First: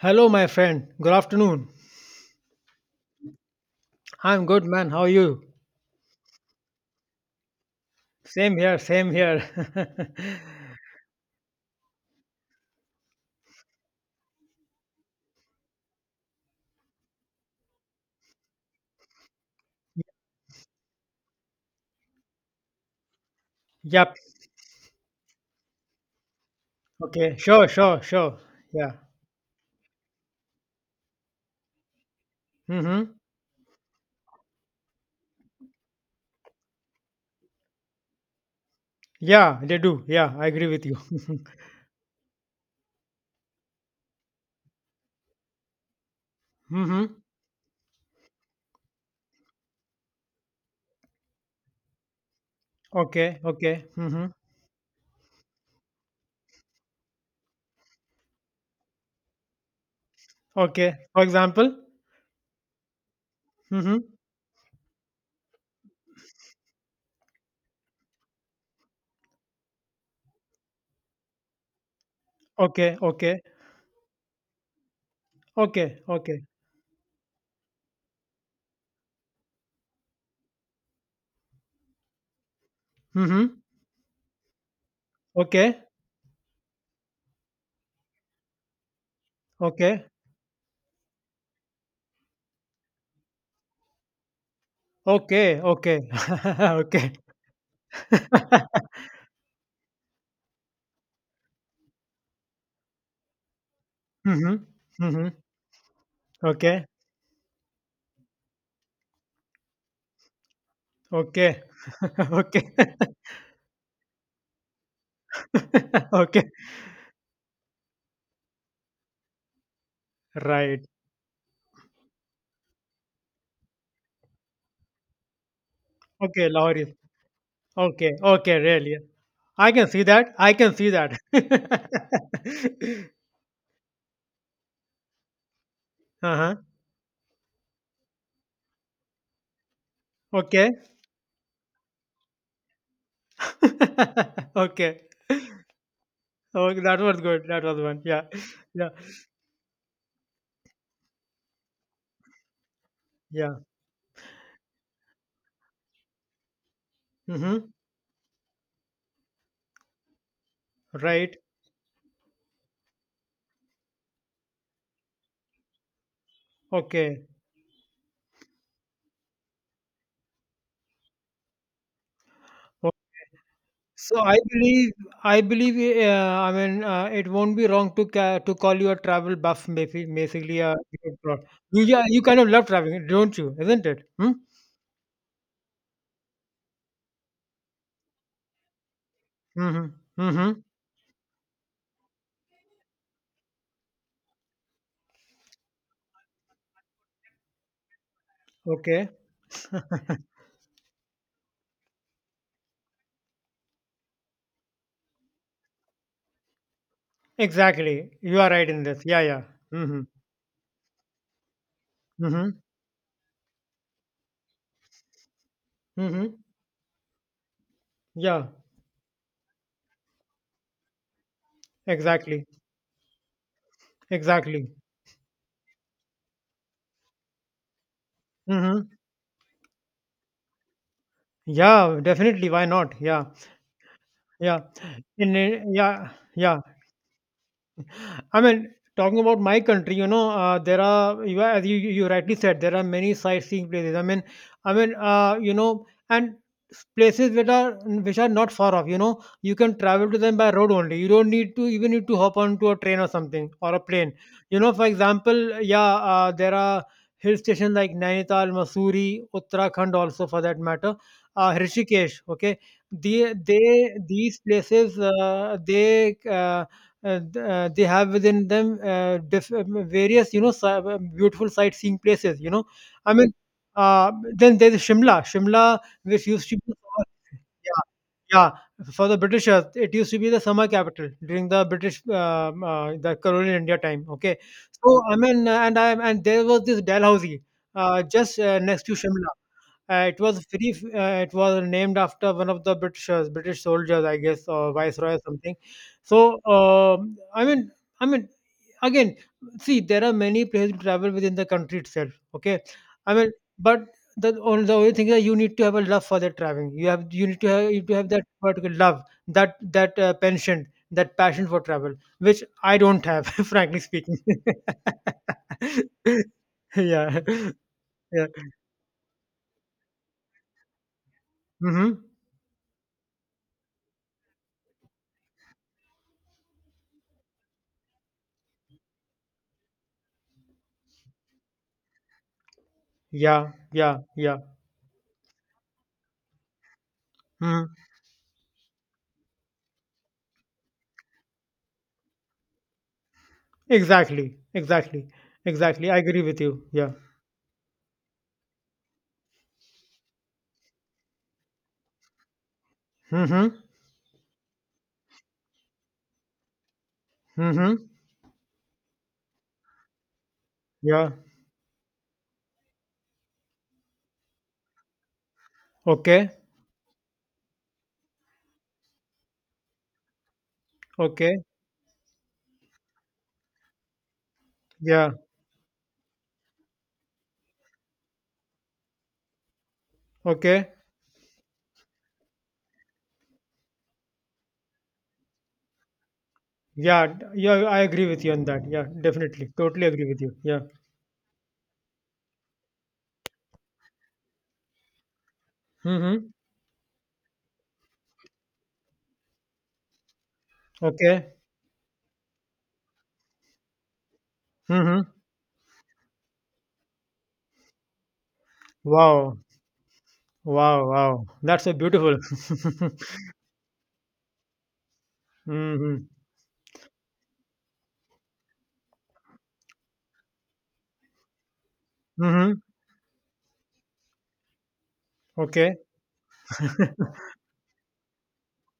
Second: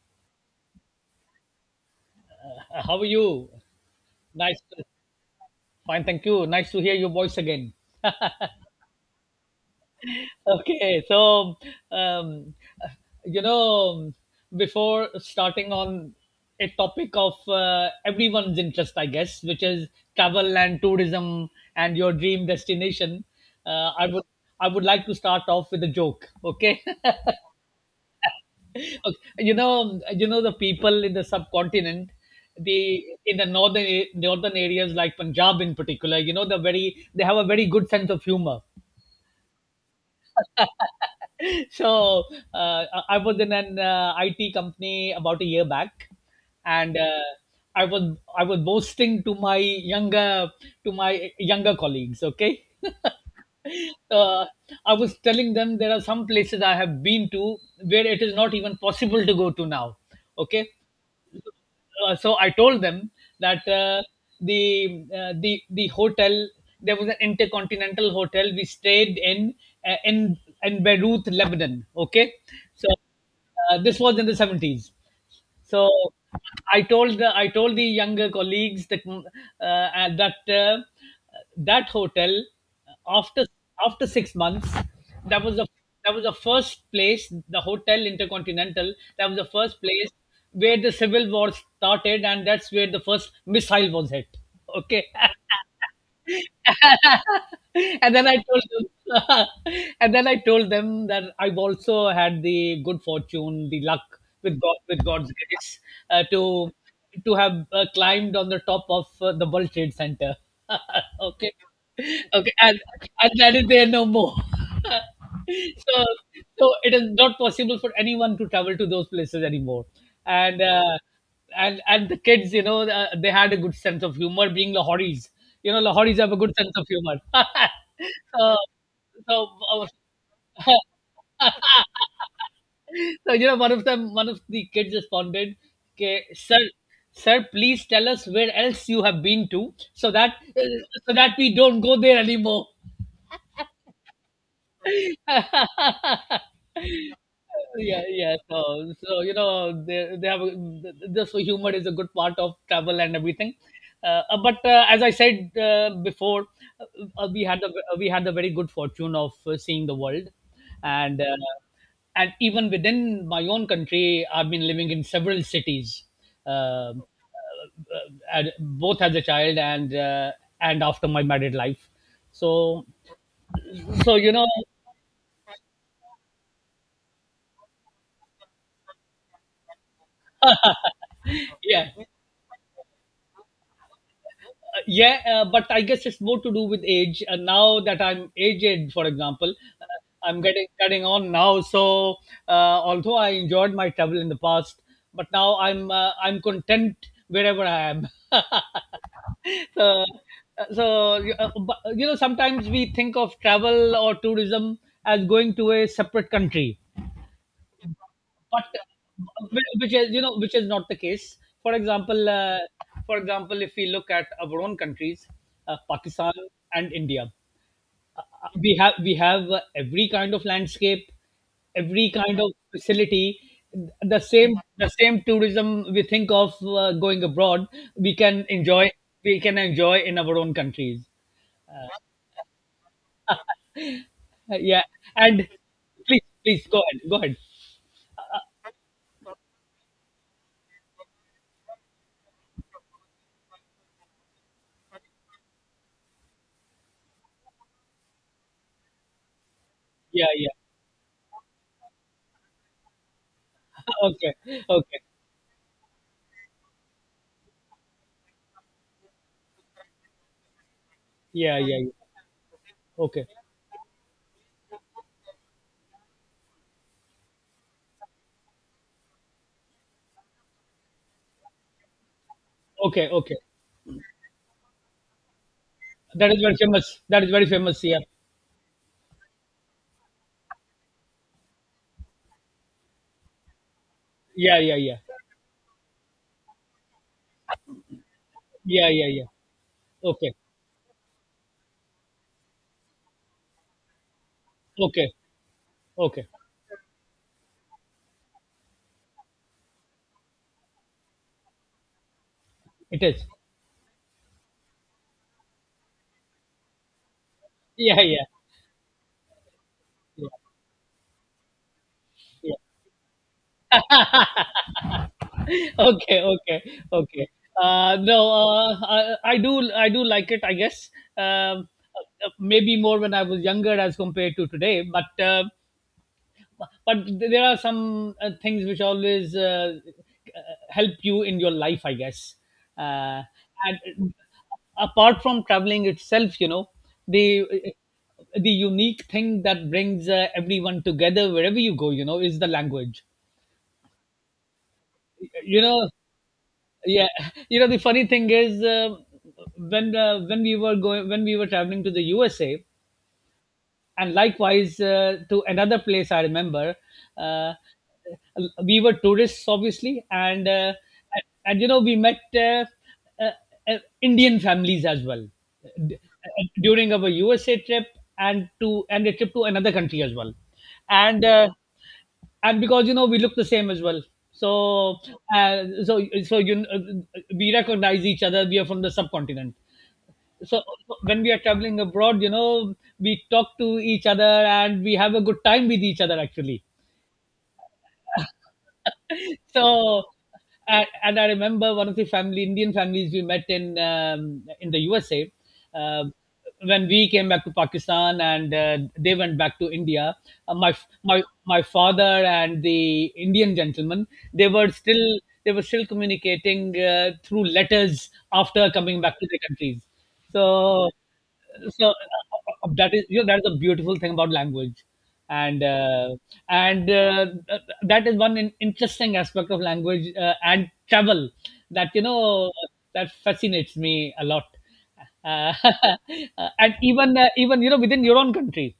Hello, my friend. Good afternoon. How are you? I'm Nice. good, to- man. How are you? Fine, thank you. Nice to hear your voice again. Same here, same here. Okay, so um, you know, Before starting on a topic of everyone's interest, I guess, which is travel and tourism and your dream destination, uh, I Yep. would I would like to start off with a joke. Okay. Okay. Sure, sure, sure. Yeah. Okay. You know the people in the subcontinent, the Mm-hmm. in the northern a- northern areas like Punjab in particular, you know, they have a very good sense of humor. Yeah, they do. Yeah, I agree with you. So I was in an IT company about a year back, and Mm-hmm. I was I was boasting to my younger colleagues. Okay. Okay, okay. Mm-hmm. uh, I was telling them there are some places I have been to where it is not even possible to go to now. Okay. Okay. For example? So I told them that uh, Mm-hmm. the uh, the the hotel, there was an intercontinental hotel we stayed in, uh, in in Beirut, Lebanon. Okay, so Okay, okay. This was in the seventies. So Okay, okay. I told the younger colleagues that that hotel, uh, after Mm-hmm. after 6 months, that was the Okay, that was the first place, the hotel intercontinental, that was the first okay. place where the civil war started, and that's where the first missile was hit. Okay. Okay, okay. Okay. and then I told them And then I told them that I've also had the good fortune, the luck Mm-hmm. with god with Mm-hmm. god's grace, uh, to Okay. to have climbed on the top of the World Trade Center. Okay, Okay. okay, Okay. And that is there no more. So Okay. so it is not possible for anyone to travel to those places anymore. And Right. And the kids, you know, they had a good sense of humor, being Lahoris. You know, Lahoris have a Okay, good sense of Lahori. humor. Okay, okay, really. So I so. can see that. I can see that. Uh, so you know, one of the kids responded, "Okay, Uh-huh. sir, sir, please tell us where else you have been to so that Okay. We don't go there anymore." Okay. Okay, that was good. That was one. Yeah, Yeah. yeah. Yeah. So you know, they have a, this humor is a good part of travel and everything. Yeah. But As I said before, uh, uh, we had Mm-hmm. the we had the very good fortune of seeing the world. And Right. Even within my own country, I've been living in several cities, um, Okay. uh, and both as a child and after my married life. So O- so So you I know. Believe, I mean, it won't be wrong to to call you a travel buff, maybe, basically, a you, Yeah, yeah, you kind of love traveling, don't you? Isn't it? Hmm? yeah. But I guess it's more to do with age, and now that I'm aged, for example, Mm-hmm. I'm Mm-hmm. getting getting on now. So although I enjoyed my travel in the past, but now I'm I'm content wherever I am. Okay. So uh, so but, you know, sometimes we think of travel or tourism as going to a separate country, Exactly. You are but right in this. Yeah, yeah. Which Mm-hmm. is, you know, which is not the case. for example Mm-hmm. uh, for example if we look at our own countries, Mm-hmm. Pakistan and India, Yeah, we have every kind of landscape, every kind exactly. of facility. The same, Exactly. the same tourism we think of going abroad, we can Mm-hmm. enjoy, we can enjoy in our own countries. Yeah, definitely. Why not? Yeah. Yeah. yeah, and Yeah. Yeah. please go ahead, go ahead. I mean, talking about my country, there are you as you rightly said, there are many sightseeing places. I mean, and places that are which are not far off. You know, you can travel to Yeah, them by yeah. road only. You don't need to even need to hop onto a train or something or a plane. Okay, You know, for okay. example, yeah, there are hill stations like Nainital, Mussoorie, Uttarakhand, also for that matter, Yeah, yeah, yeah. Rishikesh. Okay. Okay. the they these places they. Th- they have within them, various, beautiful sightseeing places, you know. Okay, i mean okay. Then there's Shimla, which That is used very to be— famous. That is very Yeah, famous. Yeah, yeah. For the Britishers, it used to be the summer capital during the colonial India time. Okay. yeah, yeah, yeah, So I mean, and there was this Dalhousie, just, next yeah, to yeah, yeah. Shimla. It Okay, was free. It was named after one of the Britishers, British soldiers, I guess, or okay, viceroy or something. okay. So, I mean, again, see, there are many places to travel within the country itself. Okay. It I is. mean, but the only thing is that you need to have a love for that traveling. You have you need to have You need to Yeah, have that yeah, particular love, that, yeah. penchant, that passion for travel, which Yeah. I don't have, frankly speaking. Okay, okay, Yeah, okay. No, yeah. I do like it. I guess, um, Hmm. Maybe more when I was younger as compared to today. But but there are some things which always uh, help you in your life, I guess. Uh, Yeah, and yeah, yeah. Apart from traveling itself, you know, the Hmm. uh, the unique thing that brings everyone together wherever you go, you know, is the language, Exactly, exactly, you know. exactly. I agree with you. Yeah. Yeah. You know, the funny thing is, when we were traveling to the USA, Mm-hmm. and likewise to another place I remember, uh, Mm-hmm. we were tourists obviously, and Yeah. You know, we met uh, Indian families as well Okay. During our USA trip, and a trip to another country as well. And Okay. Because you know, we look the same as well. So Yeah. So you we recognize each other, we are from the subcontinent. So Okay. when we are traveling abroad, you know, we talk to each other and we have a good time with each other actually. Yeah. Yeah. I agree with you on that. Yeah. Definitely. Totally So agree with you. Yeah. and I remember one of the family Indian families we met in the USA, um, Mm-hmm. when we came back to Pakistan and they went back to India, uh, my my Okay. Father and the Indian gentleman, they were still, Mm-hmm. they were still communicating through letters after coming back to Wow. their countries. So Wow. Wow. That's so so beautiful. That is, you know, that's a beautiful thing about language, and Mm-hmm. uh, and that is one interesting aspect of language and travel, that you know, Mm-hmm. that fascinates me a lot, uh, Okay. and even even you know within your own country.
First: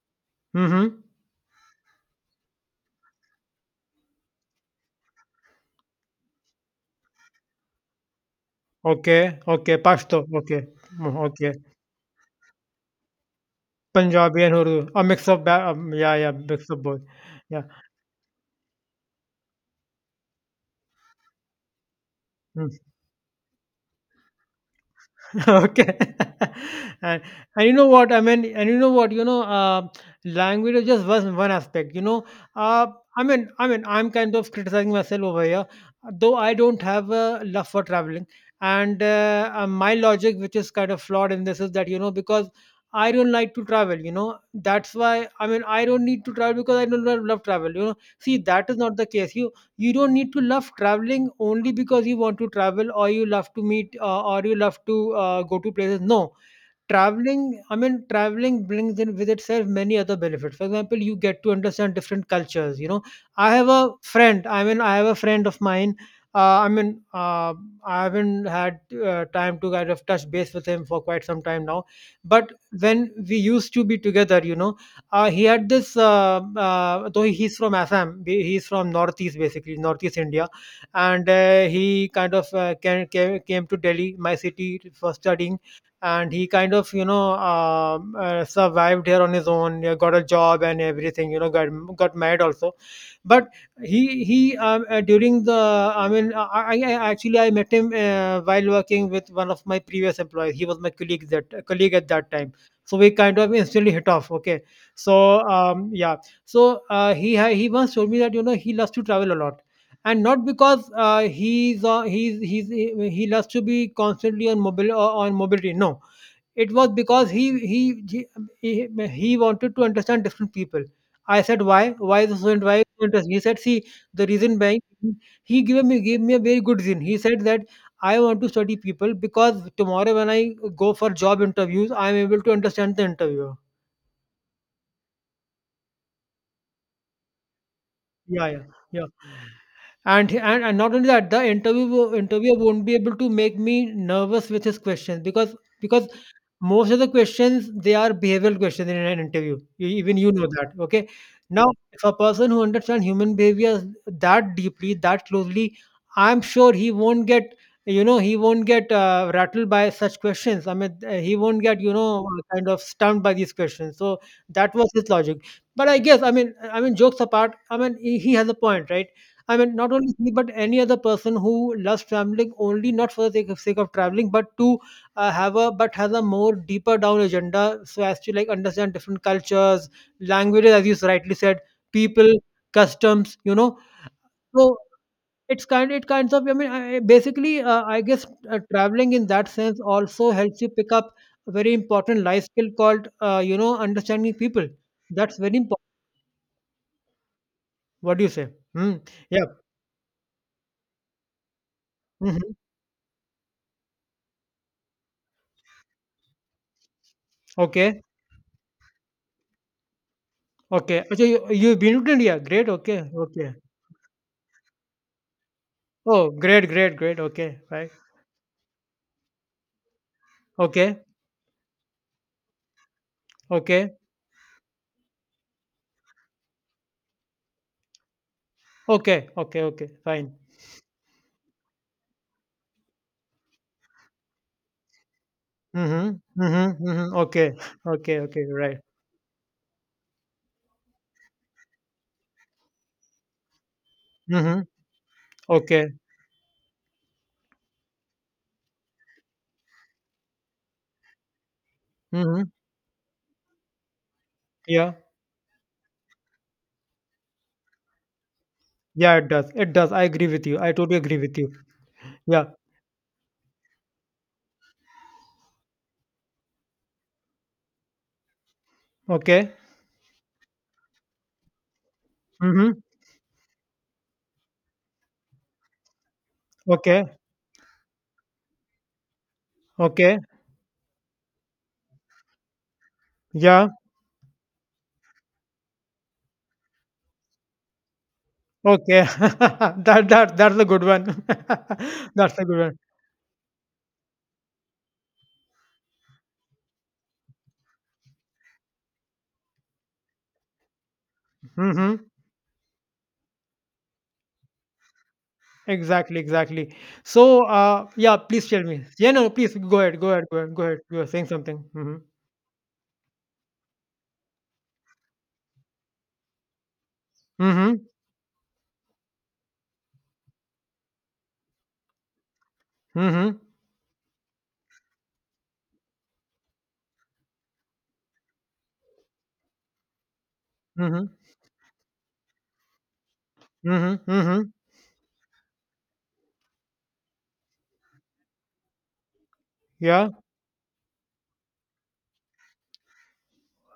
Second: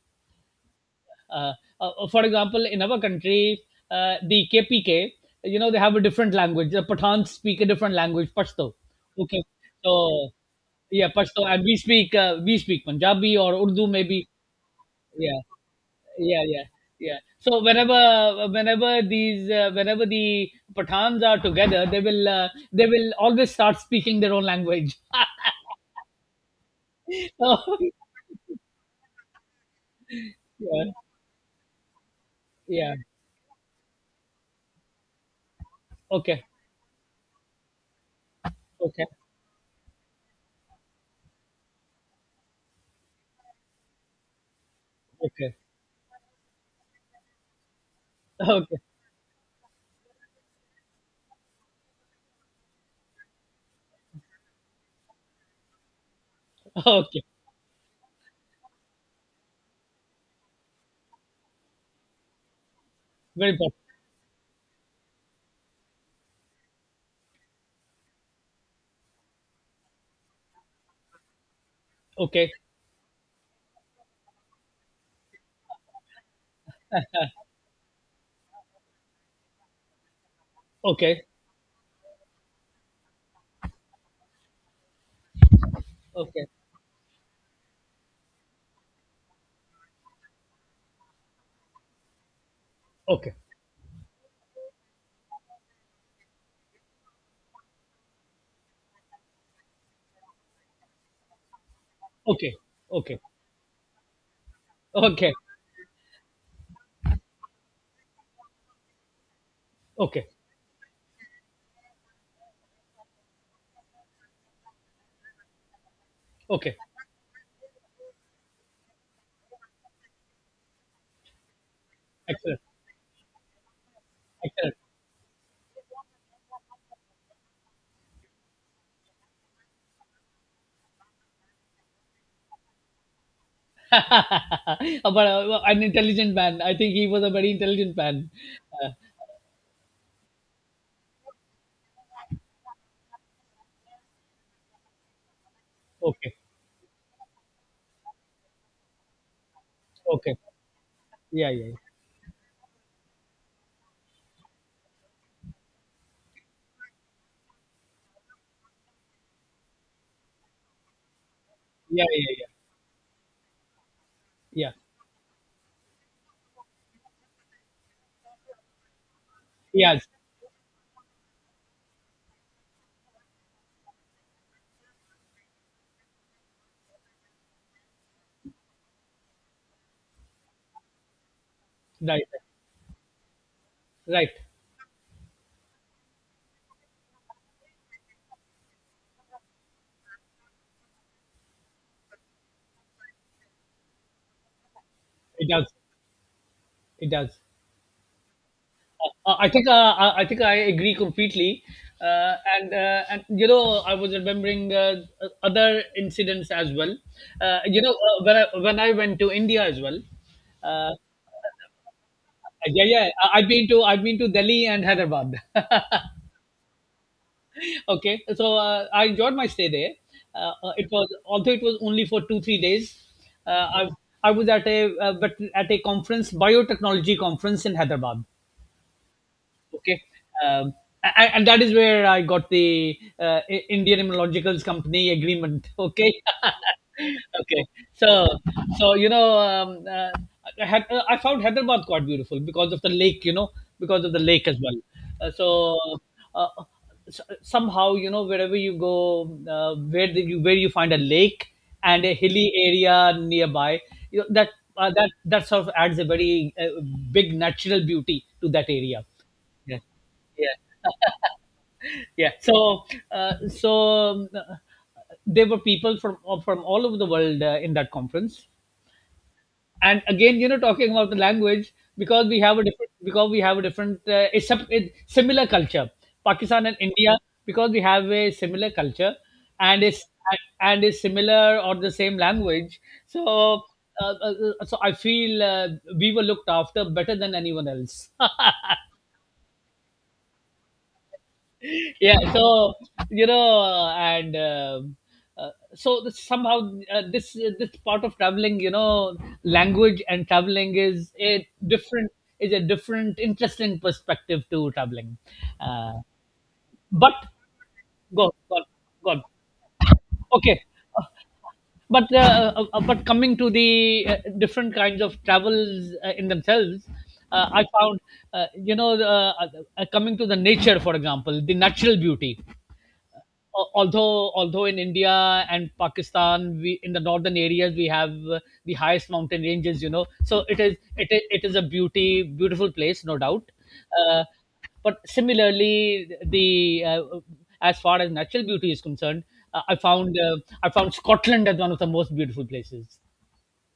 Mm-hmm. Uh, for example, in our country, the KPK, you know, they have a different language. The Pathans speak a different language, Pashto. Okay. Okay, Okay. Pasto. so Okay. yeah, Mm, Pashto, okay. and we speak Punjabi or Urdu maybe. Punjabi and Urdu, a mix Yeah, of ba yeah, yeah, yeah, yeah, mix of both. yeah. So Yeah. Whenever these whenever the Pathans are together, Mm. they will always start speaking their own language. Okay. And and you So, know what? I mean, and you know what? You know, language is yeah, just one aspect. Uh, yeah. I mean, I'm kind of criticizing myself over here, though Okay, I don't have a love for traveling. And okay, my logic, which is kind of flawed in this, is that, because I don't like to travel. You know, that's why I okay, mean I don't need to travel because I don't love travel. You know, see, that is okay, not the case. You don't need to love traveling only because you want to travel, or you love to meet, or you love to, go to places. No. okay. Traveling, I mean, traveling brings in with itself many other benefits. For example, you get to understand different cultures, you know. Very important. I have a friend of mine— uh, i mean uh, I haven't had, time to kind of touch base with him for quite some time now. Okay. But when we used to be together, you know, he had this, though he's from Assam, he's from northeast, basically northeast India. Okay, And, he kind of, came to Delhi, my city, for studying, and he okay, kind of, you know, survived here on his own, got a job and everything, you know, got married also. okay, But he, during the— I mean, actually I met him, while working with one of my previous employees. He was my colleague, that colleague, at that time. okay, So we okay, kind of instantly hit off. Okay. okay, So, yeah. So, he once told me that, you know, he loves to travel a lot, and okay, not because, he loves to be constantly on mobile, on mobility. No. It okay. was because he he wanted to understand different people. I said, "Why? Why is this so, Excellent, and why is this so interesting?" He said, "See, the reason excellent. being—" He gave me a very good reason. He said that, "I want to study people, because tomorrow when I go for job interviews, I am able to understand the interviewer." but An intelligent man. I think he was a very intelligent man. Yeah, yeah, Uh, yeah. And not only that, the interviewer won't be able to make me nervous with his questions, because— because okay, Most of the questions, they are behavioral questions in an interview. Even you okay. know that. Okay. Yeah, Now, yeah, if a person who understands human behavior that deeply, that closely, I'm sure he won't get— rattled by such questions. I mean, he won't get, you yeah, know, yeah, yeah, yeah. kind of stumped by these questions. So Yeah, that was his logic. But I guess, I mean, jokes apart, I mean, he has a point, right? I mean, not yes, only he, but any other person who loves traveling, only not for sake of traveling, but to, have a but has a more deeper down agenda, so as to, like, understand different cultures, languages, as you rightly said, right, people, customs, you know. right. So it kinds of— I mean, basically, I guess, traveling in that sense also helps you pick up a very important life skill called, you know, understanding people. That's It very does, important. it does. What do you say? Hmm. Yeah. I think I think I agree completely, Hmm. And you know, I was remembering other incidents as well. You know, Okay, when I went to India as well, uh, okay. So you've been to India. Great. yeah, Okay, yeah. Okay. I've been to Delhi and Hyderabad. Oh, great, great, great. Okay, right. Okay, so I enjoyed my stay there. It Okay, was Although it was only for 2 3 days. Uh, I okay. I was at a conference, biotechnology conference in Hyderabad. Okay, okay, okay, Okay. fine. um, and that is where I got the Indian Immunologicals company agreement. Okay. Mhm, mhm, mhm. Okay, Okay. So okay, okay, right. You know, I found Hyderabad quite beautiful because of the lake, you know, because of the lake as Mhm, well. uh, so okay, uh, Somehow you know, wherever you go where you find a lake and a hilly mhm. area nearby, you know, that Yeah, that that sort of adds a very big natural beauty to that area. yeah, it does. It Yeah, does. I agree with yeah, you. I totally agree with you. yeah. Yeah. So, uh, so um, uh, there were people from all over the world in that conference. Okay. And again, you know, talking about the language, because we have a Mhm. different, because we have a different a similar culture. Pakistan and Okay. India, because we have a similar culture and is Okay. and is similar or the same language. So, Yeah. So I feel we were looked after better than anyone else. Okay. That's a good one. Yeah, That's a good one. so you know, and uh, so this, somehow uh, this this part of traveling, you know, language and traveling is a Mhm. different, is a different interesting perspective to traveling. uh, Exactly. Exactly. but So, yeah. go Please tell go me. Yeah. go, No. Please go ahead. Go ahead. Go ahead. okay. Go ahead. You Uh, are saying something. Mhm. but coming to the uh, different kinds of travels in themselves, I Mhm. found you know, coming to the nature, for example, the natural beauty, Mhm. although although in India and Pakistan, we in the northern areas we have the highest mountain ranges. You know, so it is, Mhm. It is a beauty beautiful place, no doubt. Mhm. Uh, Mhm. but similarly, the as far as natural beauty is concerned, uh, I Yeah. found uh, I found Scotland as one of the most beautiful places.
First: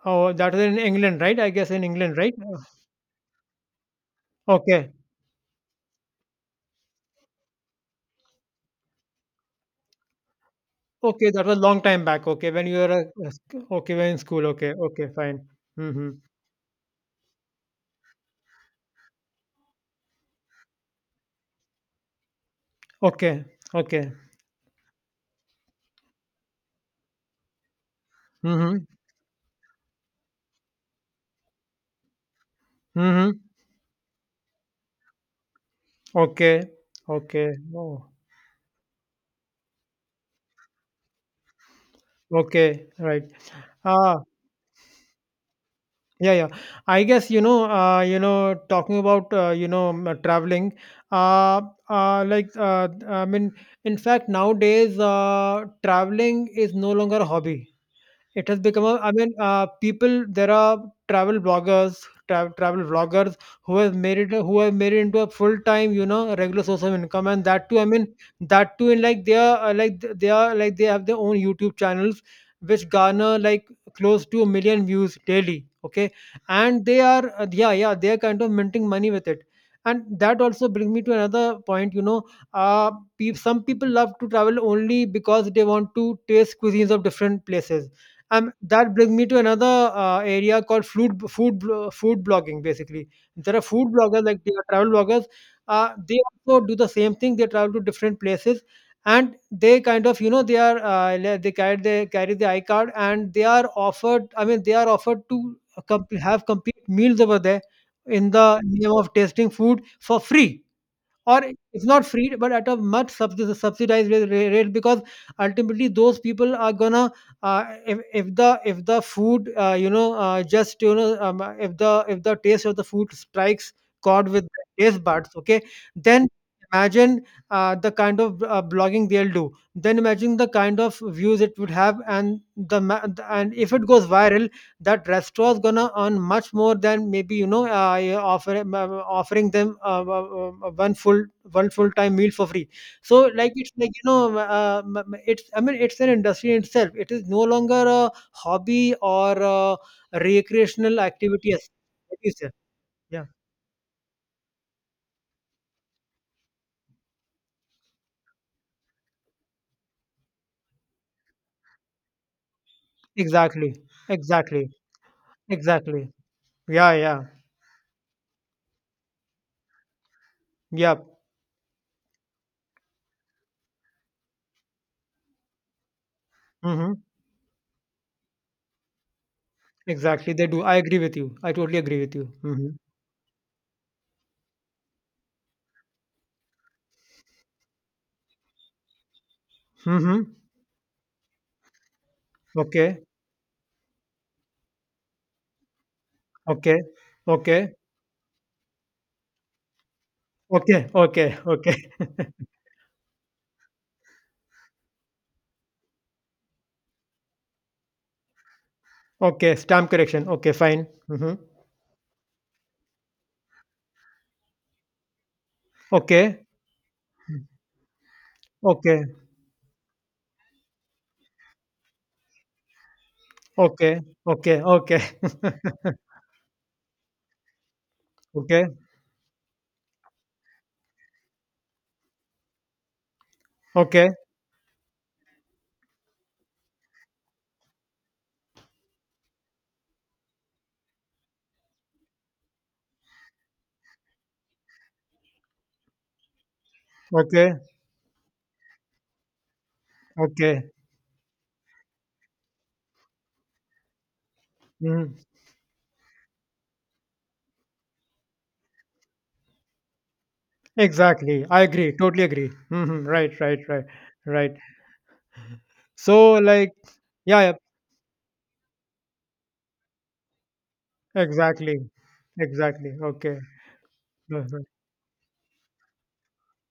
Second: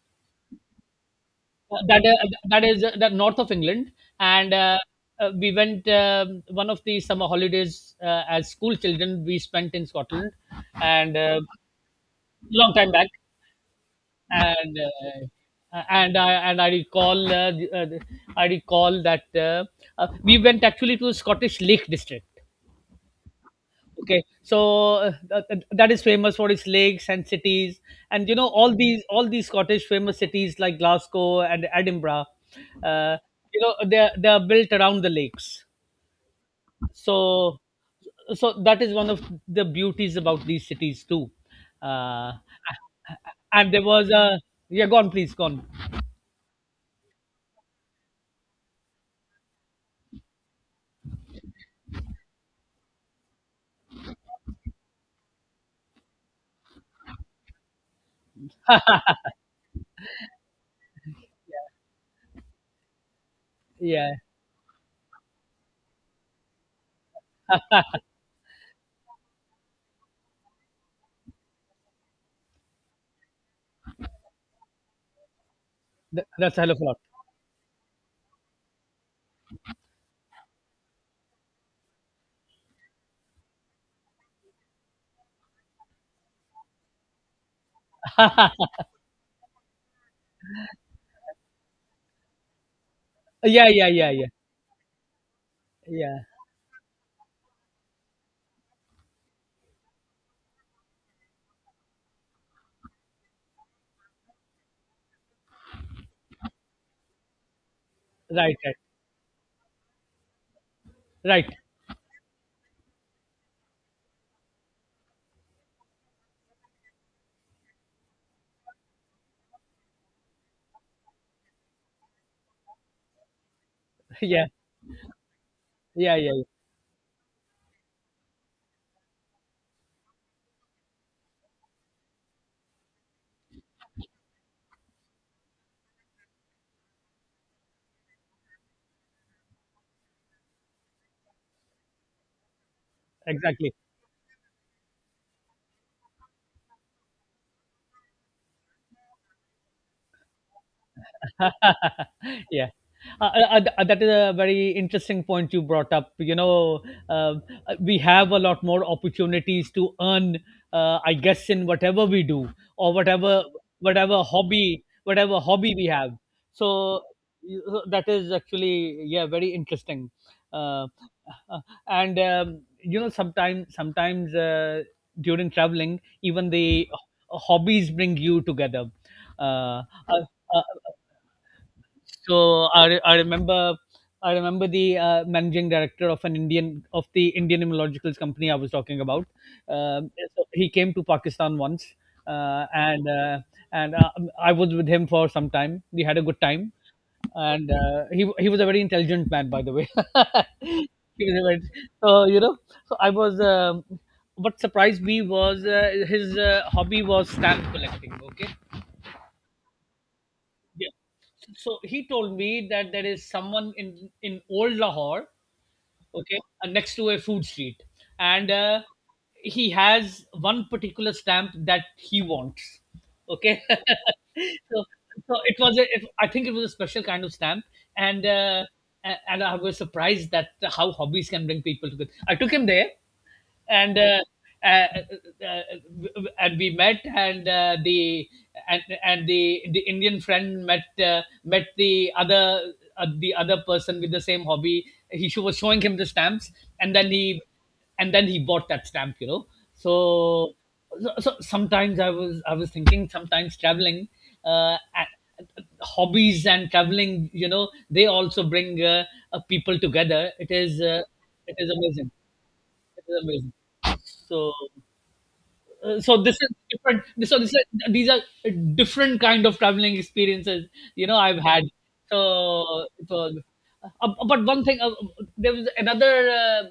Oh, that was in England, right? I guess Uh, in that England, uh, right? That is the north of England, and Okay. We went, um, one of the summer holidays as school children. We spent in Scotland, and Okay, that was a long time back. Okay, when long you time were back. Okay, when in school. Okay, and okay, fine. uh, uh, Mm-hmm. and i and i recall I recall that we went actually to Scottish Lake District. Okay, okay. Okay, that is famous for its lakes and cities, and you know all Mm-hmm. these all these Scottish famous cities like Glasgow and Edinburgh. uh, Mm-hmm. you know, they're built around the lakes, Okay, okay. so Oh, so that is one of the beauties about these cities too. uh, okay, right. and there was Ah, a— yeah, go on, please go on. yeah, yeah. I guess, you know, talking about, traveling. Uh, like, I mean, in fact, nowadays, traveling is no longer a hobby. It has become a I mean, people— there are travel bloggers, travel vloggers, Yeah, who have made it into a full-time, you know, regular source of income. And that too, I mean, that too in like they are like th- they are like they have their own YouTube channels, which garner, like, close to a million views daily. Okay. That's a hell of And a lot. Yeah, yeah, they are kind of minting money with it. And that also brings me to another point, you know, uh, some people love to travel only because they want to taste cuisines of different places. That brings me to another, area called food blogging. Basically, there are Yeah, yeah, food yeah, bloggers, yeah. like, they are travel bloggers. They Yeah. also do the same thing. They travel to different places, and they kind of, you know, they are, they carry the iCard, and they are offered— I mean, they are offered to have complete meals over there in Right, the right, name of tasting food for free. Or right. it's not free, but at a much subsidized rate, because ultimately those people are gonna, if the food, you know, just, you know, if the taste of the food strikes chord with yeah. their taste buds, okay, Yeah, then yeah, yeah. imagine— the kind of, blogging they'll do. Then imagine the kind of views it would have, and if it goes viral, that restaurant's gonna earn much more than maybe, yeah, offering them, one full time meal for free. So like, it's Exactly. like, it's, I mean, it's an industry in itself. It is no longer a hobby or a recreational activity as what you yeah yeah. Yeah. That is a very interesting point you brought up. You know, we have a lot more opportunities to earn, I guess, in whatever we do, or whatever— Exactly, whatever exactly, hobby whatever hobby we exactly. have. Yeah, So, yeah, so that is actually, yeah, very interesting. Uh, yeah. uh, and you know, sometimes during traveling, even the Mm-hmm. hobbies bring you together. Uh, uh, Exactly, they do. uh, I agree with you. I totally agree with you. Mm-hmm. so I remember— I remember the managing director of an Indian— of the Indian Immunologicals company I was talking about. Um, Mm-hmm. so he came to Pakistan once, uh, Okay, and uh, and I was with him for some time. We had a good time, okay, and okay. He was a very intelligent man, by the way. Okay, He okay, was a very— okay. so you know, so I was. What surprised me was his hobby was stamp collecting. Okay. Okay, stamp correction. Okay, fine. Yeah, Mhm. so he told me that there is someone in old Lahore, okay, Okay, next to a food street, and okay, he has one particular stamp that he wants. Okay. okay, okay, So, okay. so it was a— it, I think it was a special kind of stamp, and uh, Okay, and I was surprised that how hobbies can bring people together. I took him there, and okay, uh, uh, uh, uh, and we met, and the Indian friend met— met the other— the other person with the same hobby. He— she was showing him the stamps, and then he okay, and then he bought that stamp, you know. So, okay. so sometimes I was thinking, sometimes traveling, uh, a- Mhm. hobbies and traveling, you know, they also bring people together. Exactly. It I is agree. amazing. Totally agree. Mhm. It is Right, amazing. right, right, So, right. So So, this is like, different. So yeah, this yeah, is— these are different kind of traveling experiences, you know, I've had. exactly, So, exactly. Okay. But one Mhm. thing, there was another—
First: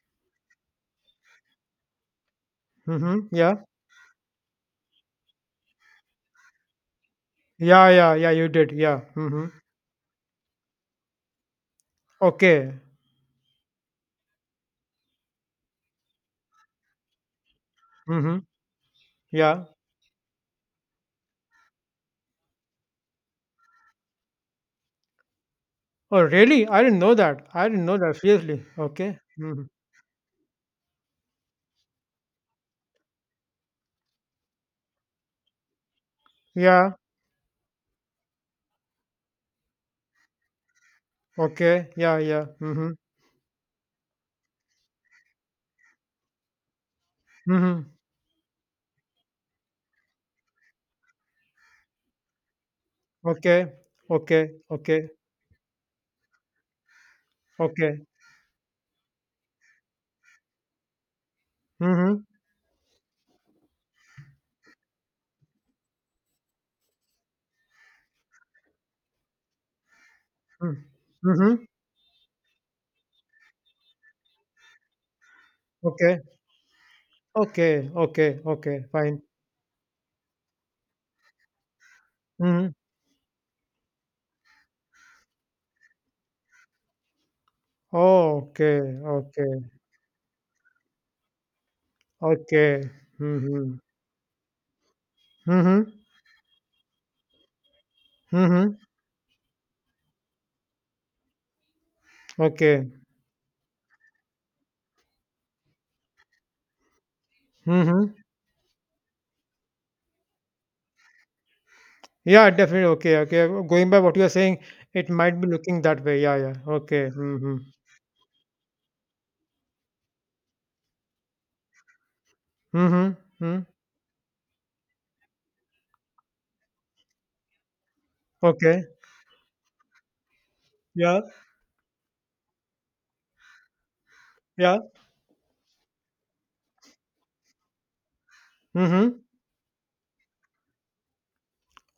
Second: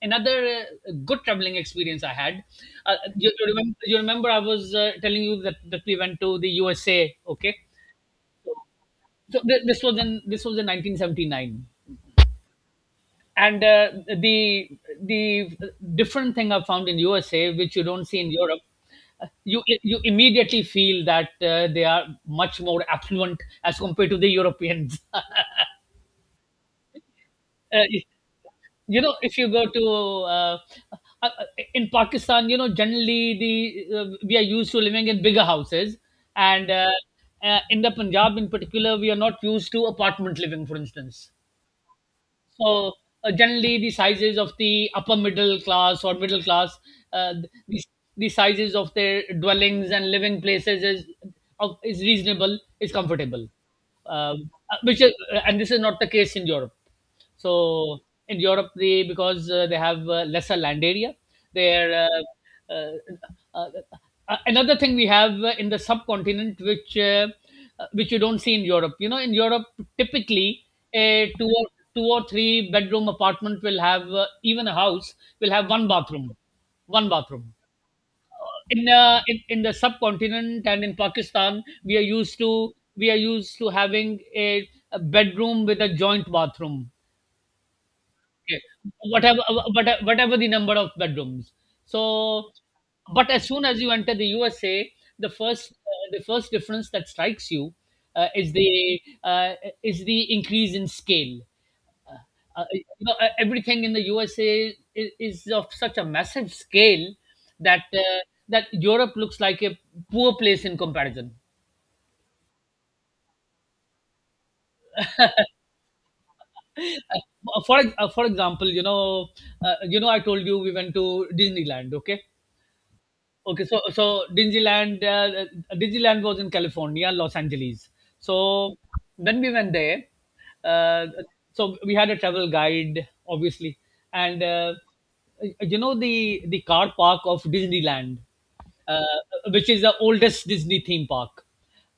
another good traveling experience I had. Mhm. You Yeah, remember? You remember I was telling you that we went to the USA? Okay, yeah, yeah, yeah. You did. Yeah. so Mhm. This was in— this was in 1979. Okay. And the the different thing I found in USA, which you don't see in Mhm. Europe, you Yeah. Immediately feel that they are much more affluent as compared to the Europeans. Oh, really? I didn't know that. I Uh, didn't know that. Seriously. you know, Okay. if you go Mhm. to uh, uh, uh, in Pakistan, you know, generally the we are used to living in bigger houses, and uh, Yeah. uh, in the Punjab in particular, we are not used to apartment living, for instance. Okay. Yeah. Yeah. Mm-hmm. So generally, the sizes of the upper middle class or middle class, uh, the, Mm-hmm. the sizes of their dwellings and living places is— is reasonable, is comfortable. Okay. Okay. Um, uh, which Okay. is, and this is not the case in Europe. Okay. So in Europe, they— because they have lesser land area. There, Mm-hmm. uh, uh, uh, another thing we have in the subcontinent, which you don't see in Europe. You know, in Europe, typically Mm, a two mm-hmm. or two or three-bedroom apartment will have— even a house will have one Okay. bathroom, one bathroom. Okay. Okay. Okay. in, Fine. uh, in in the subcontinent and in Pakistan, we are used Mm-hmm. to— we are used to having a— a bedroom with a joint bathroom. Okay. Okay. Whatever— Okay. Whatever the number of bedrooms. So, Okay. but as soon Mm-hmm. as you enter the USA, Mm-hmm. The first difference that strikes you uh, is Mm-hmm. the uh, is the increase in scale. You Okay. know, everything in the USA is— is of such a massive scale that Mm-hmm. That Europe looks like a poor place in comparison. Yeah. Definitely. Okay. Okay. Going by what you are saying, it might be looking that way. Yeah. Yeah. Okay. Mm-hmm. For example, you know, I told you we went to Disneyland. Okay. Mm-hmm. Okay, Mm. so Disneyland was in California, Los Angeles. So Okay. when we went there, uh, Yeah. so we had a travel guide, obviously, and Yeah. you know, the car park of Disneyland, Mm-hmm. uh, which is the oldest Disney theme park.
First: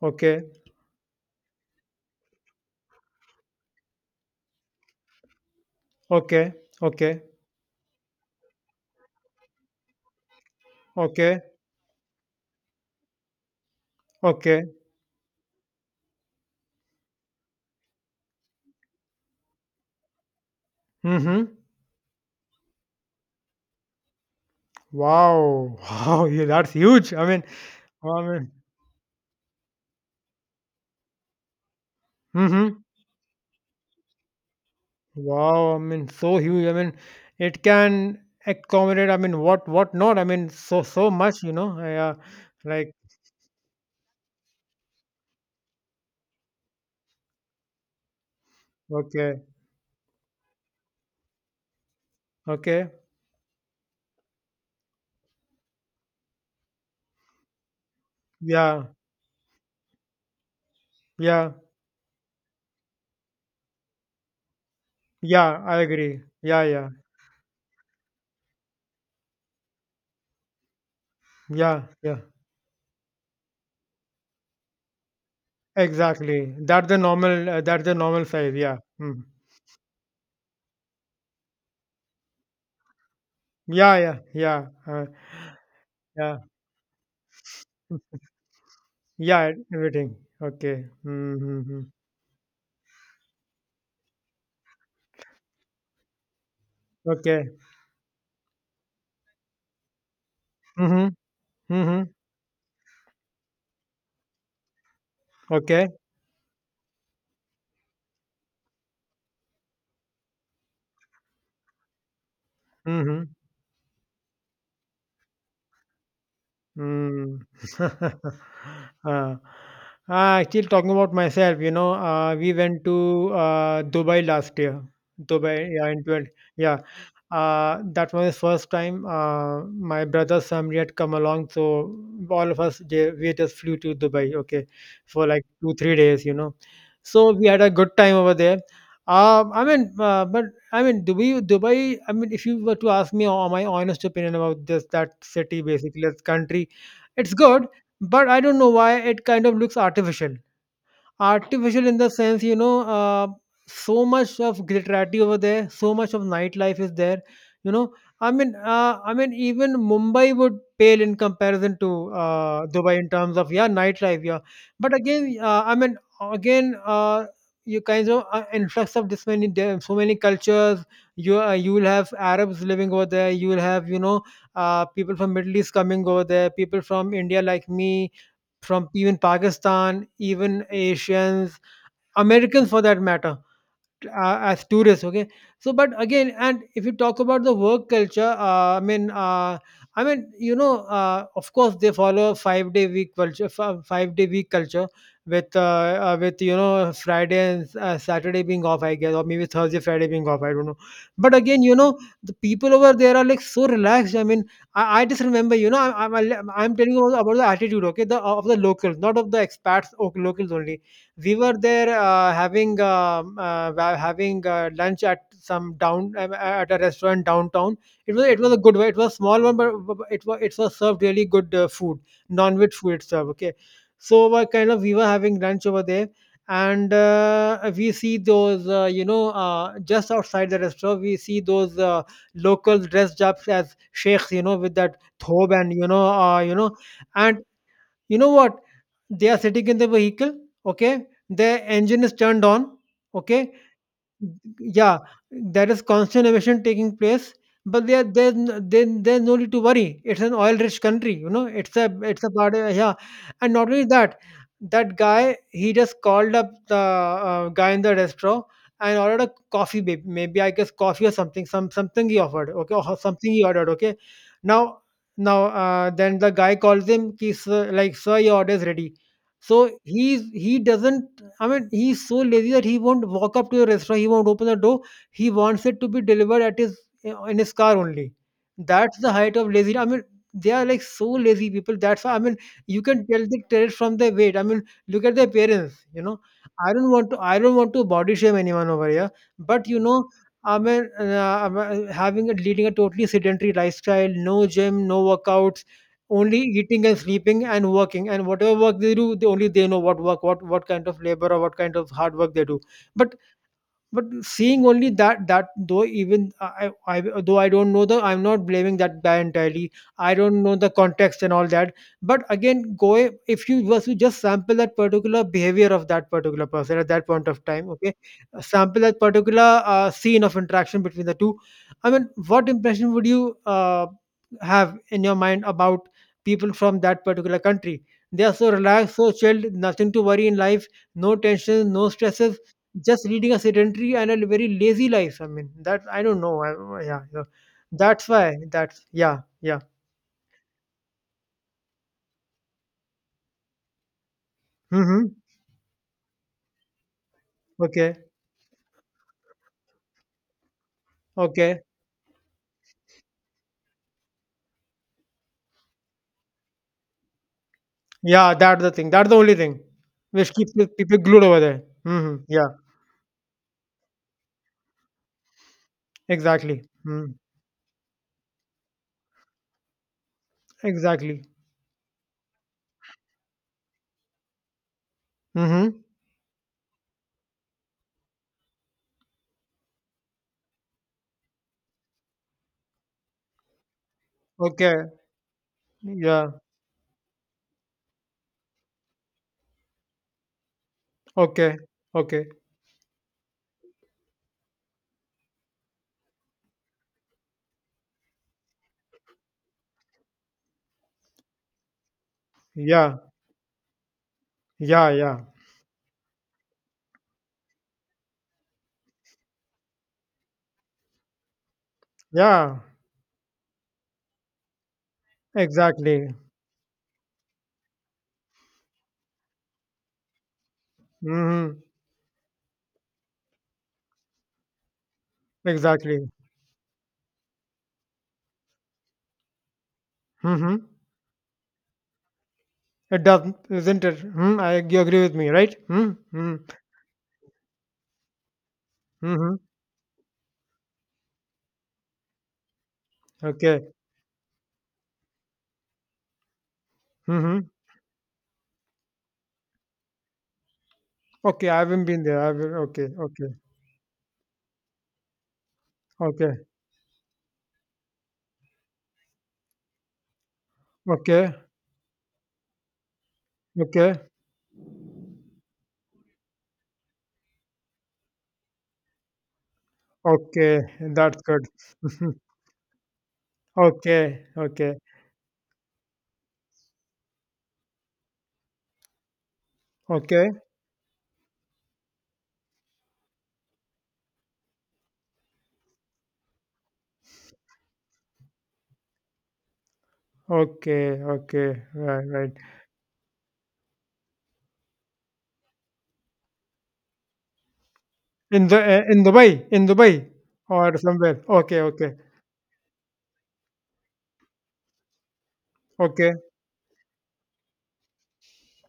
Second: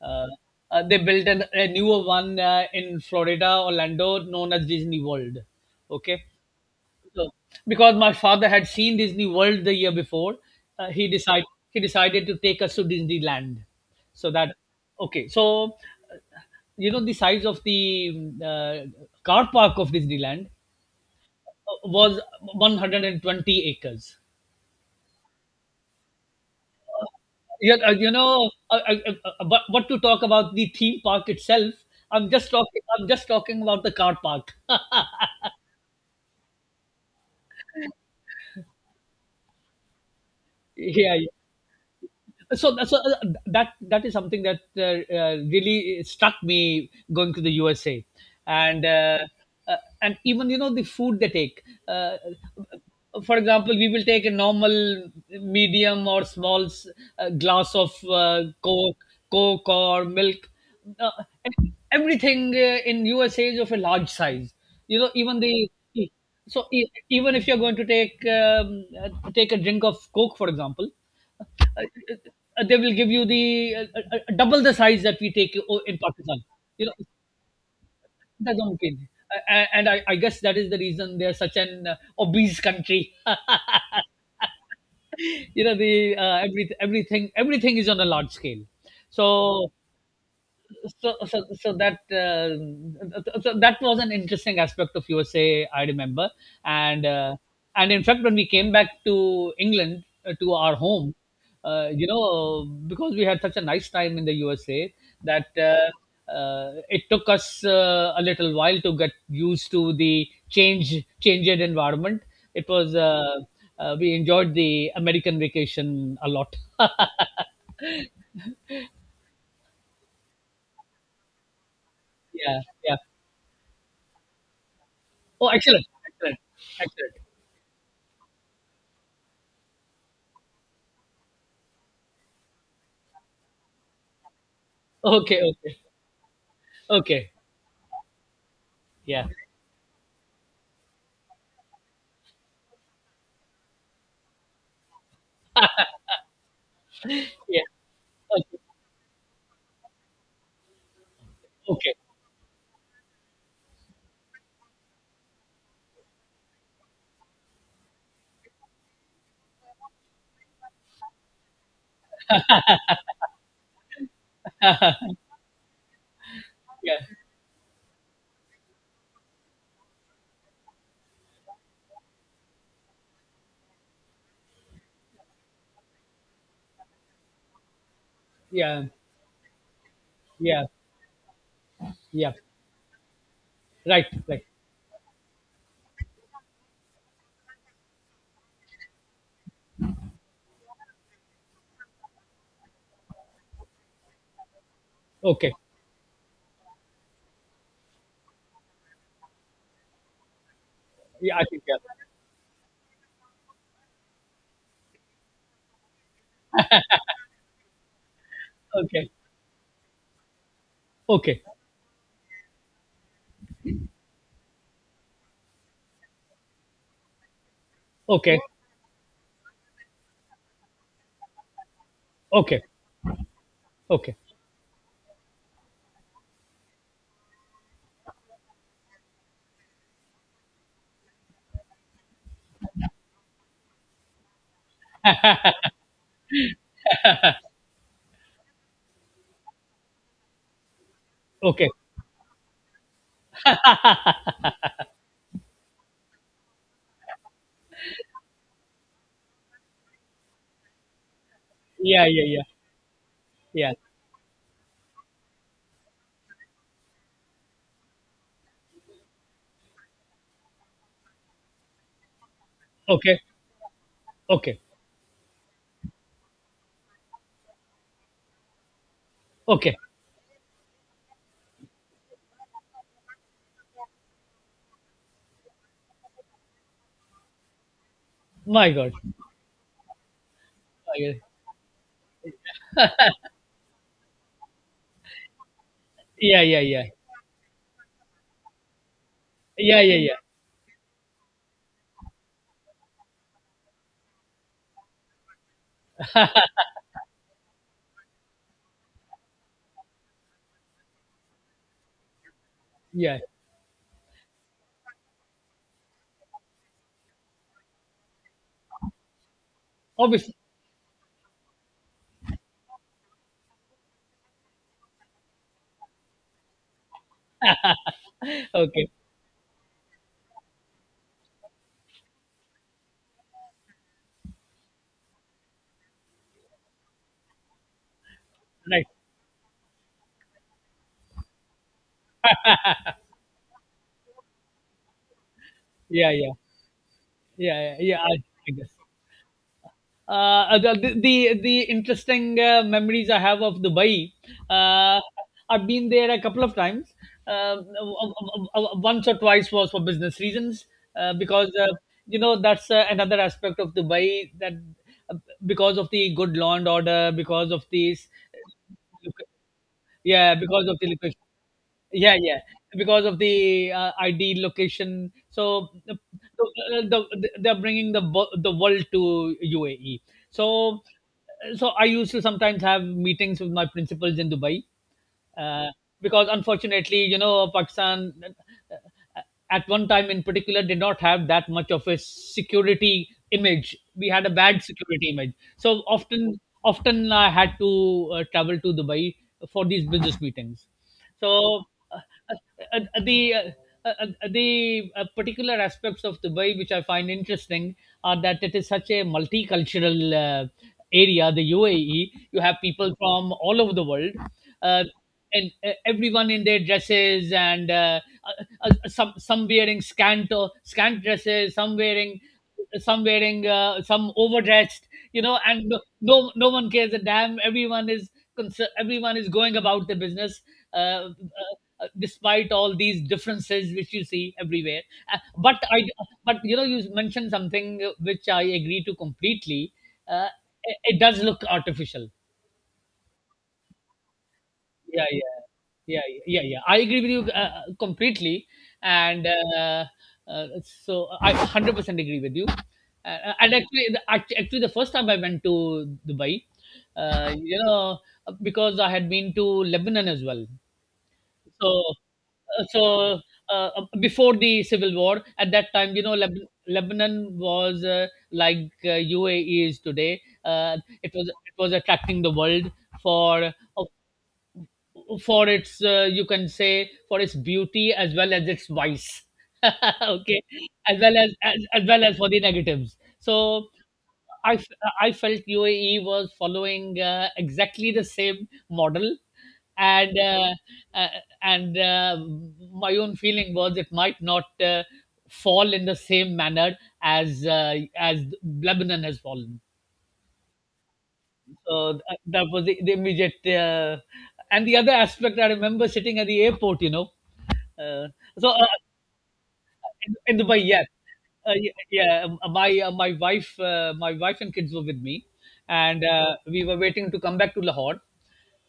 Uh, Okay. They built an— a newer one in Florida, Orlando, known as Disney World. Okay, Okay. Okay. so, because my father had seen Disney World the year before, uh, he Okay. decided he decided to take us to Disneyland. So that— Okay. okay, uh, you know, the size of the car park of Disneyland Mhm. Was 120 acres. Wow! Wow! Yeah, that's huge. I mean, Yeah, I mean but what to talk about the theme park itself? I'm just mhm. talking— I'm just talking about the car park. Yeah, Wow! I mean, so huge. I mean, it can accommodate, I mean, what not? I mean, so yeah. much, you know? Yeah. So, Like, that that is something that really struck me going to the USA, and okay. uh, and even you know, the food they take. Uh, Okay. for example, we will take a normal, medium or small glass of Yeah, coke, coke or milk. Uh, yeah, Everything in USA is of a large size. You know, even yeah. the— I agree. Yeah, so yeah, even if you're going to take take a drink of coke, for example, uh, yeah, yeah. They will give you the double the size that we take in Pakistan, Exactly. you That's know. the normal, uh, that's the normal size. That's Yeah. okay. Mm. And, I guess that is the reason they are such an obese country. Yeah, yeah, yeah. Uh, You know, the yeah. Everything is on a Mm, large scale. yeah. So Everything. Okay. So Mm-hmm. that so that was an interesting aspect of USA I remember. And Okay. and in fact, when we came back to England, to our Mhm, home, you mhm. know, because we had such a nice time in the USA, that Okay, it took us a little while to get used to the changed environment. It was mhm. We enjoyed the American vacation a lot. Mm. Uh, Still talking about myself, we Yeah, went yeah. to Dubai last year. Oh, Dubai, excellent, yeah, in 12, excellent, yeah. excellent. That was the first time, my brother's family had come along, so all of us, we just flew to Dubai, okay, for Okay, like two, okay. three days. So Okay. we had a good time over there. Yeah. I mean, but I mean, Dubai, Dubai. I mean, if you were to ask me my honest opinion about this that city, basically, that country, it's Yeah. good, but I don't Okay. know why it kind of looks artificial. Artificial Okay. in the sense, so much of glitterati over there, so much of nightlife is there, you know I mean, I mean, even Mumbai would pale in comparison to Dubai in terms of, yeah, nightlife, yeah. But again, I mean, again, Yeah. You kinds of influx of this many. There are so many cultures. You will have Arabs living over there. You will have, people from Middle East coming over there, people from India, like me, Yeah. from even Pakistan, Yeah. even Asians, Yeah. Americans for that matter, Right. Right. as tourists, okay. So, but again, and if you talk about the work culture, I mean, I mean, of course they follow 5 day week culture Okay. with, Friday and, Saturday being off, I guess, or maybe Thursday, Friday being off, I don't know. But Yeah, I again think, you yeah. know the people over there are like so relaxed. I mean, I just remember, I, I'm telling you about the attitude, okay, the of the locals, Okay. not of the expats, or locals only. We Okay. were there having lunch at a restaurant downtown. It was it Okay. was a good one. It was a small one, but it was served really good food, Okay. non-veg food it served. Okay, Okay. so kind of we were having lunch over there, and we see those, just outside the restaurant, we see those locals dressed up as sheikhs, with that thobe and you know what, they are sitting in the vehicle, okay. Their Okay. engine is turned on, okay, yeah. There is constant emission taking place, but there there's n- then there's no need to worry. It's an oil-rich country, you know. It's a Yeah, it's yeah, a yeah. part of, yeah. And not Yeah. only that, that guy, he just called up the guy in the restaurant and ordered a coffee, maybe, I guess coffee or something, something he offered, okay, or Okay. something he ordered, okay. Okay. Now now, then the guy calls him. He's like, "Sir, your order is ready." Okay. So, he's he doesn't I mean, he's so lazy that he won't walk up to your restaurant. He won't open the door. He wants it to be delivered at his in his car only. My God. That's the height of laziness. I mean, they are like My so God. lazy people. That's why. I mean, you can tell, the tell it from their weight. I mean, look at their parents. Yeah, yeah, yeah. I don't want to body shame anyone over here. But, Yeah, yeah, yeah. I mean, having a leading a totally sedentary lifestyle, no gym, no workouts, only eating and sleeping and working. And whatever work they do, they know what work what kind of labor or what kind of hard work they do. But, Yeah. Seeing only that, though even I though, I don't know, the I'm not blaming that guy entirely. I Obviously. don't know the context and all that. But again, go if you was to just sample that particular behavior of that particular person at that point of time, okay, sample Okay. that particular scene of interaction between the two. I mean, what impression would you have in your mind about people from that particular country? They are so Right. relaxed, so chilled, nothing to worry in life, no tension, no stresses, just leading a sedentary and a very lazy life. I mean, that, I Yeah, don't yeah. know. Yeah, yeah, Yeah, yeah. Yeah. that's why. I guess. That's Yeah, yeah. The the interesting memories I have of Dubai. Uh, Mm-hmm. I've been there a couple of times. Uh, Okay, Once or twice was for business reasons, because okay. You know, that's another aspect of Dubai, that uh, because of the good law and order, because of these, Yeah, that's the thing. That's the only thing which yeah, keeps because the of the people location. glued over there. Yeah, Mm-hmm. yeah, Yeah, because of the ID location. So the, exactly. Mm, they're bringing the the world to UAE. So exactly. so I used to sometimes have meetings with my principals in Dubai, uh, Mm-hmm. because unfortunately, you know, Pakistan uh, at one time in particular did not have that much of a security image. We had a bad Okay. security image, so Yeah. Often I had to travel to Dubai for these business meetings. Okay. So Okay. uh, uh, uh, the uh, the particular aspects of Dubai which I find interesting are that it is such a multicultural area, the UAE. You have people Yeah. from all over the world. Uh, Yeah. Yeah. and everyone in their dresses and some— some wearing scant or scant dresses, some wearing Yeah. some wearing uh, some overdressed, you know, and no— Exactly. no, no one cares a damn. Everyone is concerned, everyone is going about their business, uh, Mm-hmm. uh, despite all these differences which you see everywhere. uh, but i Exactly. but you know, you mentioned something which I agree to completely. uh, Mm-hmm. it— it does look artificial. It doesn't, isn't it? Hmm. You agree Yeah, with yeah, me, right? Hmm. yeah. Yeah, Hmm. yeah, yeah. I agree with you completely. And Mm-hmm. Uh, so I 100% agree with you, and Okay. actually the— actually, the first time I went to Dubai, Mhm. you know, because I had been to Lebanon as well. Okay, I So haven't been there. I haven't uh, so okay, okay, before the civil war, at that time, you know, okay, Lebanon was like UAE is today. It was— okay, it was attracting the world for uh, okay, for its you can say for its beauty as well as its vice. Okay, okay. as well That's as— good. As well as for the negatives. So Okay, I, okay, f- I felt UAE was following exactly the same model, and okay, uh, uh, and my own feeling was it might not fall in the same manner as Lebanon has fallen. okay, okay. So Right, right. that was the— the immediate. And the other aspect, I remember sitting at the airport, you know. Uh, so uh, In Dubai, in Dubai, in Dubai, or yeah. somewhere. Okay, okay, Yeah, my wife and kids were with me, and okay, uh, we were waiting to come back to Lahore,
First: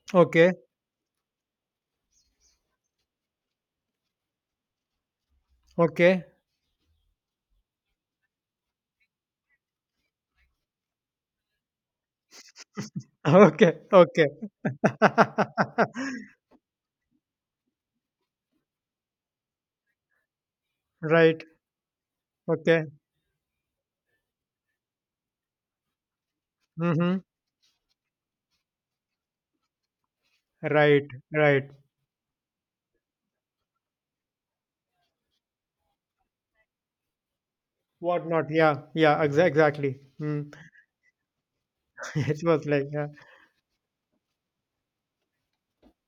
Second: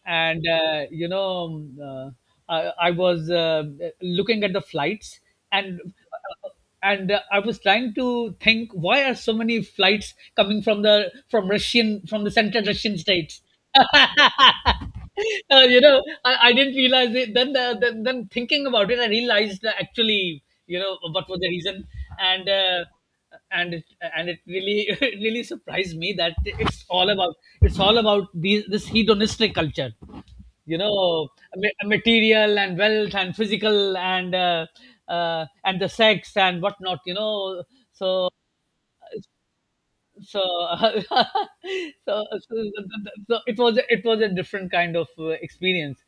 and okay, uh, you know, I— I was looking at the flights, and okay, uh, I was trying to think, why are so many flights coming from the— from Russian, from the central Russian states. okay, okay. You know, I— I didn't realize it. Then then thinking about it, I realized that actually, you know, what was Right. the reason, and uh, Okay. and and it really it really surprised me that it's all Mm-hmm. about— it's all about these, this hedonistic culture, you Right. know, Right. Material and wealth and physical and the sex and whatnot, you know. What So not? Yeah. Yeah. Exactly. so, Mm. so, It so, was like, yeah. so it was a— it was a different kind of experience.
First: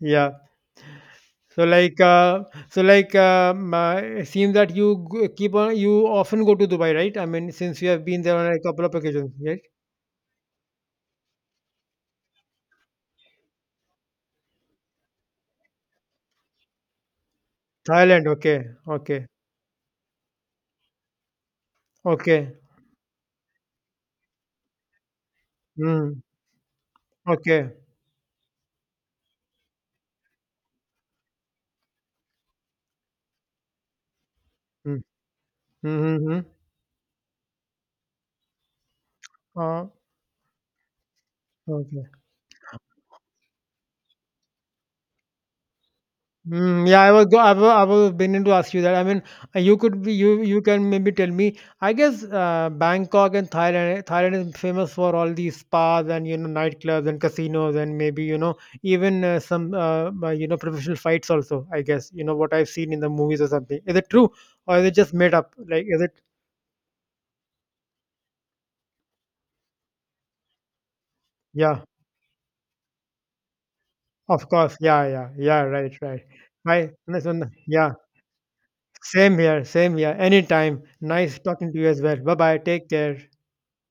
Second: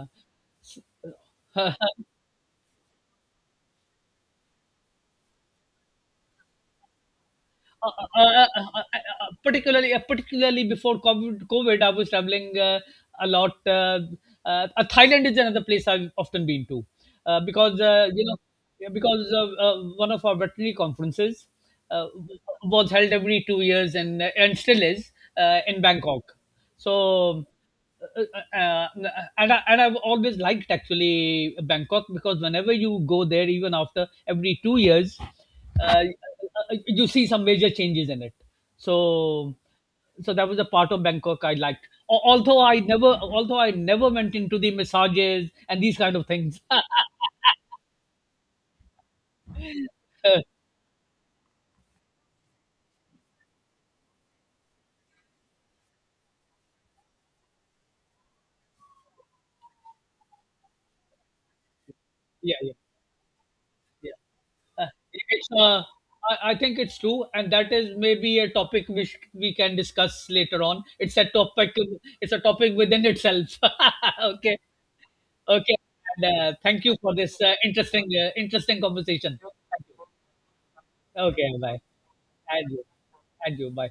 Yeah. So uh, like uh, so like, it seems that you g- keep on you often go to Dubai, right? I mean, since you Uh, have uh, been uh, there on uh, a uh, uh, uh, couple of occasions, right? particularly, Particularly before COVID, COVID, I was traveling a lot. Thailand is another place I've often been to, because you Thailand, know, okay, yeah, okay, because one of our veterinary conferences uh, w- okay, was held every 2 years, and and still is, in mm, Bangkok. So okay, uh, uh, uh, and I've always liked actually Bangkok, because whenever you go there, even after every two mm, years, uh, uh, mm-hmm, you see some major changes in it. So, uh, so that was a part of Bangkok I liked. okay. Although I never— although I never went into the massages and these kind of things. Mm, yeah, I was go I was meaning to ask you that. I mean, you could be Yeah, you you can maybe tell me. I guess Bangkok and Thailand. Thailand is famous for all these spas and, nightclubs and casinos and maybe, even some professional fights also. I guess you know what I've yeah, seen in the movies or something. Is it yeah. true or Uh, is it just made it's, up? uh, Like, is it? I think it's true, and that is maybe a topic which we can discuss later on. It's a topic. Yeah, It's a topic within itself. of Okay, course. Yeah, yeah, yeah. okay. Right, right. And, thank Bye. you for Nice this one. Yeah, interesting same conversation. here. Same here. Anytime. Nice Okay, talking to bye. you as well. Bye bye. And you, Take care. and you, bye.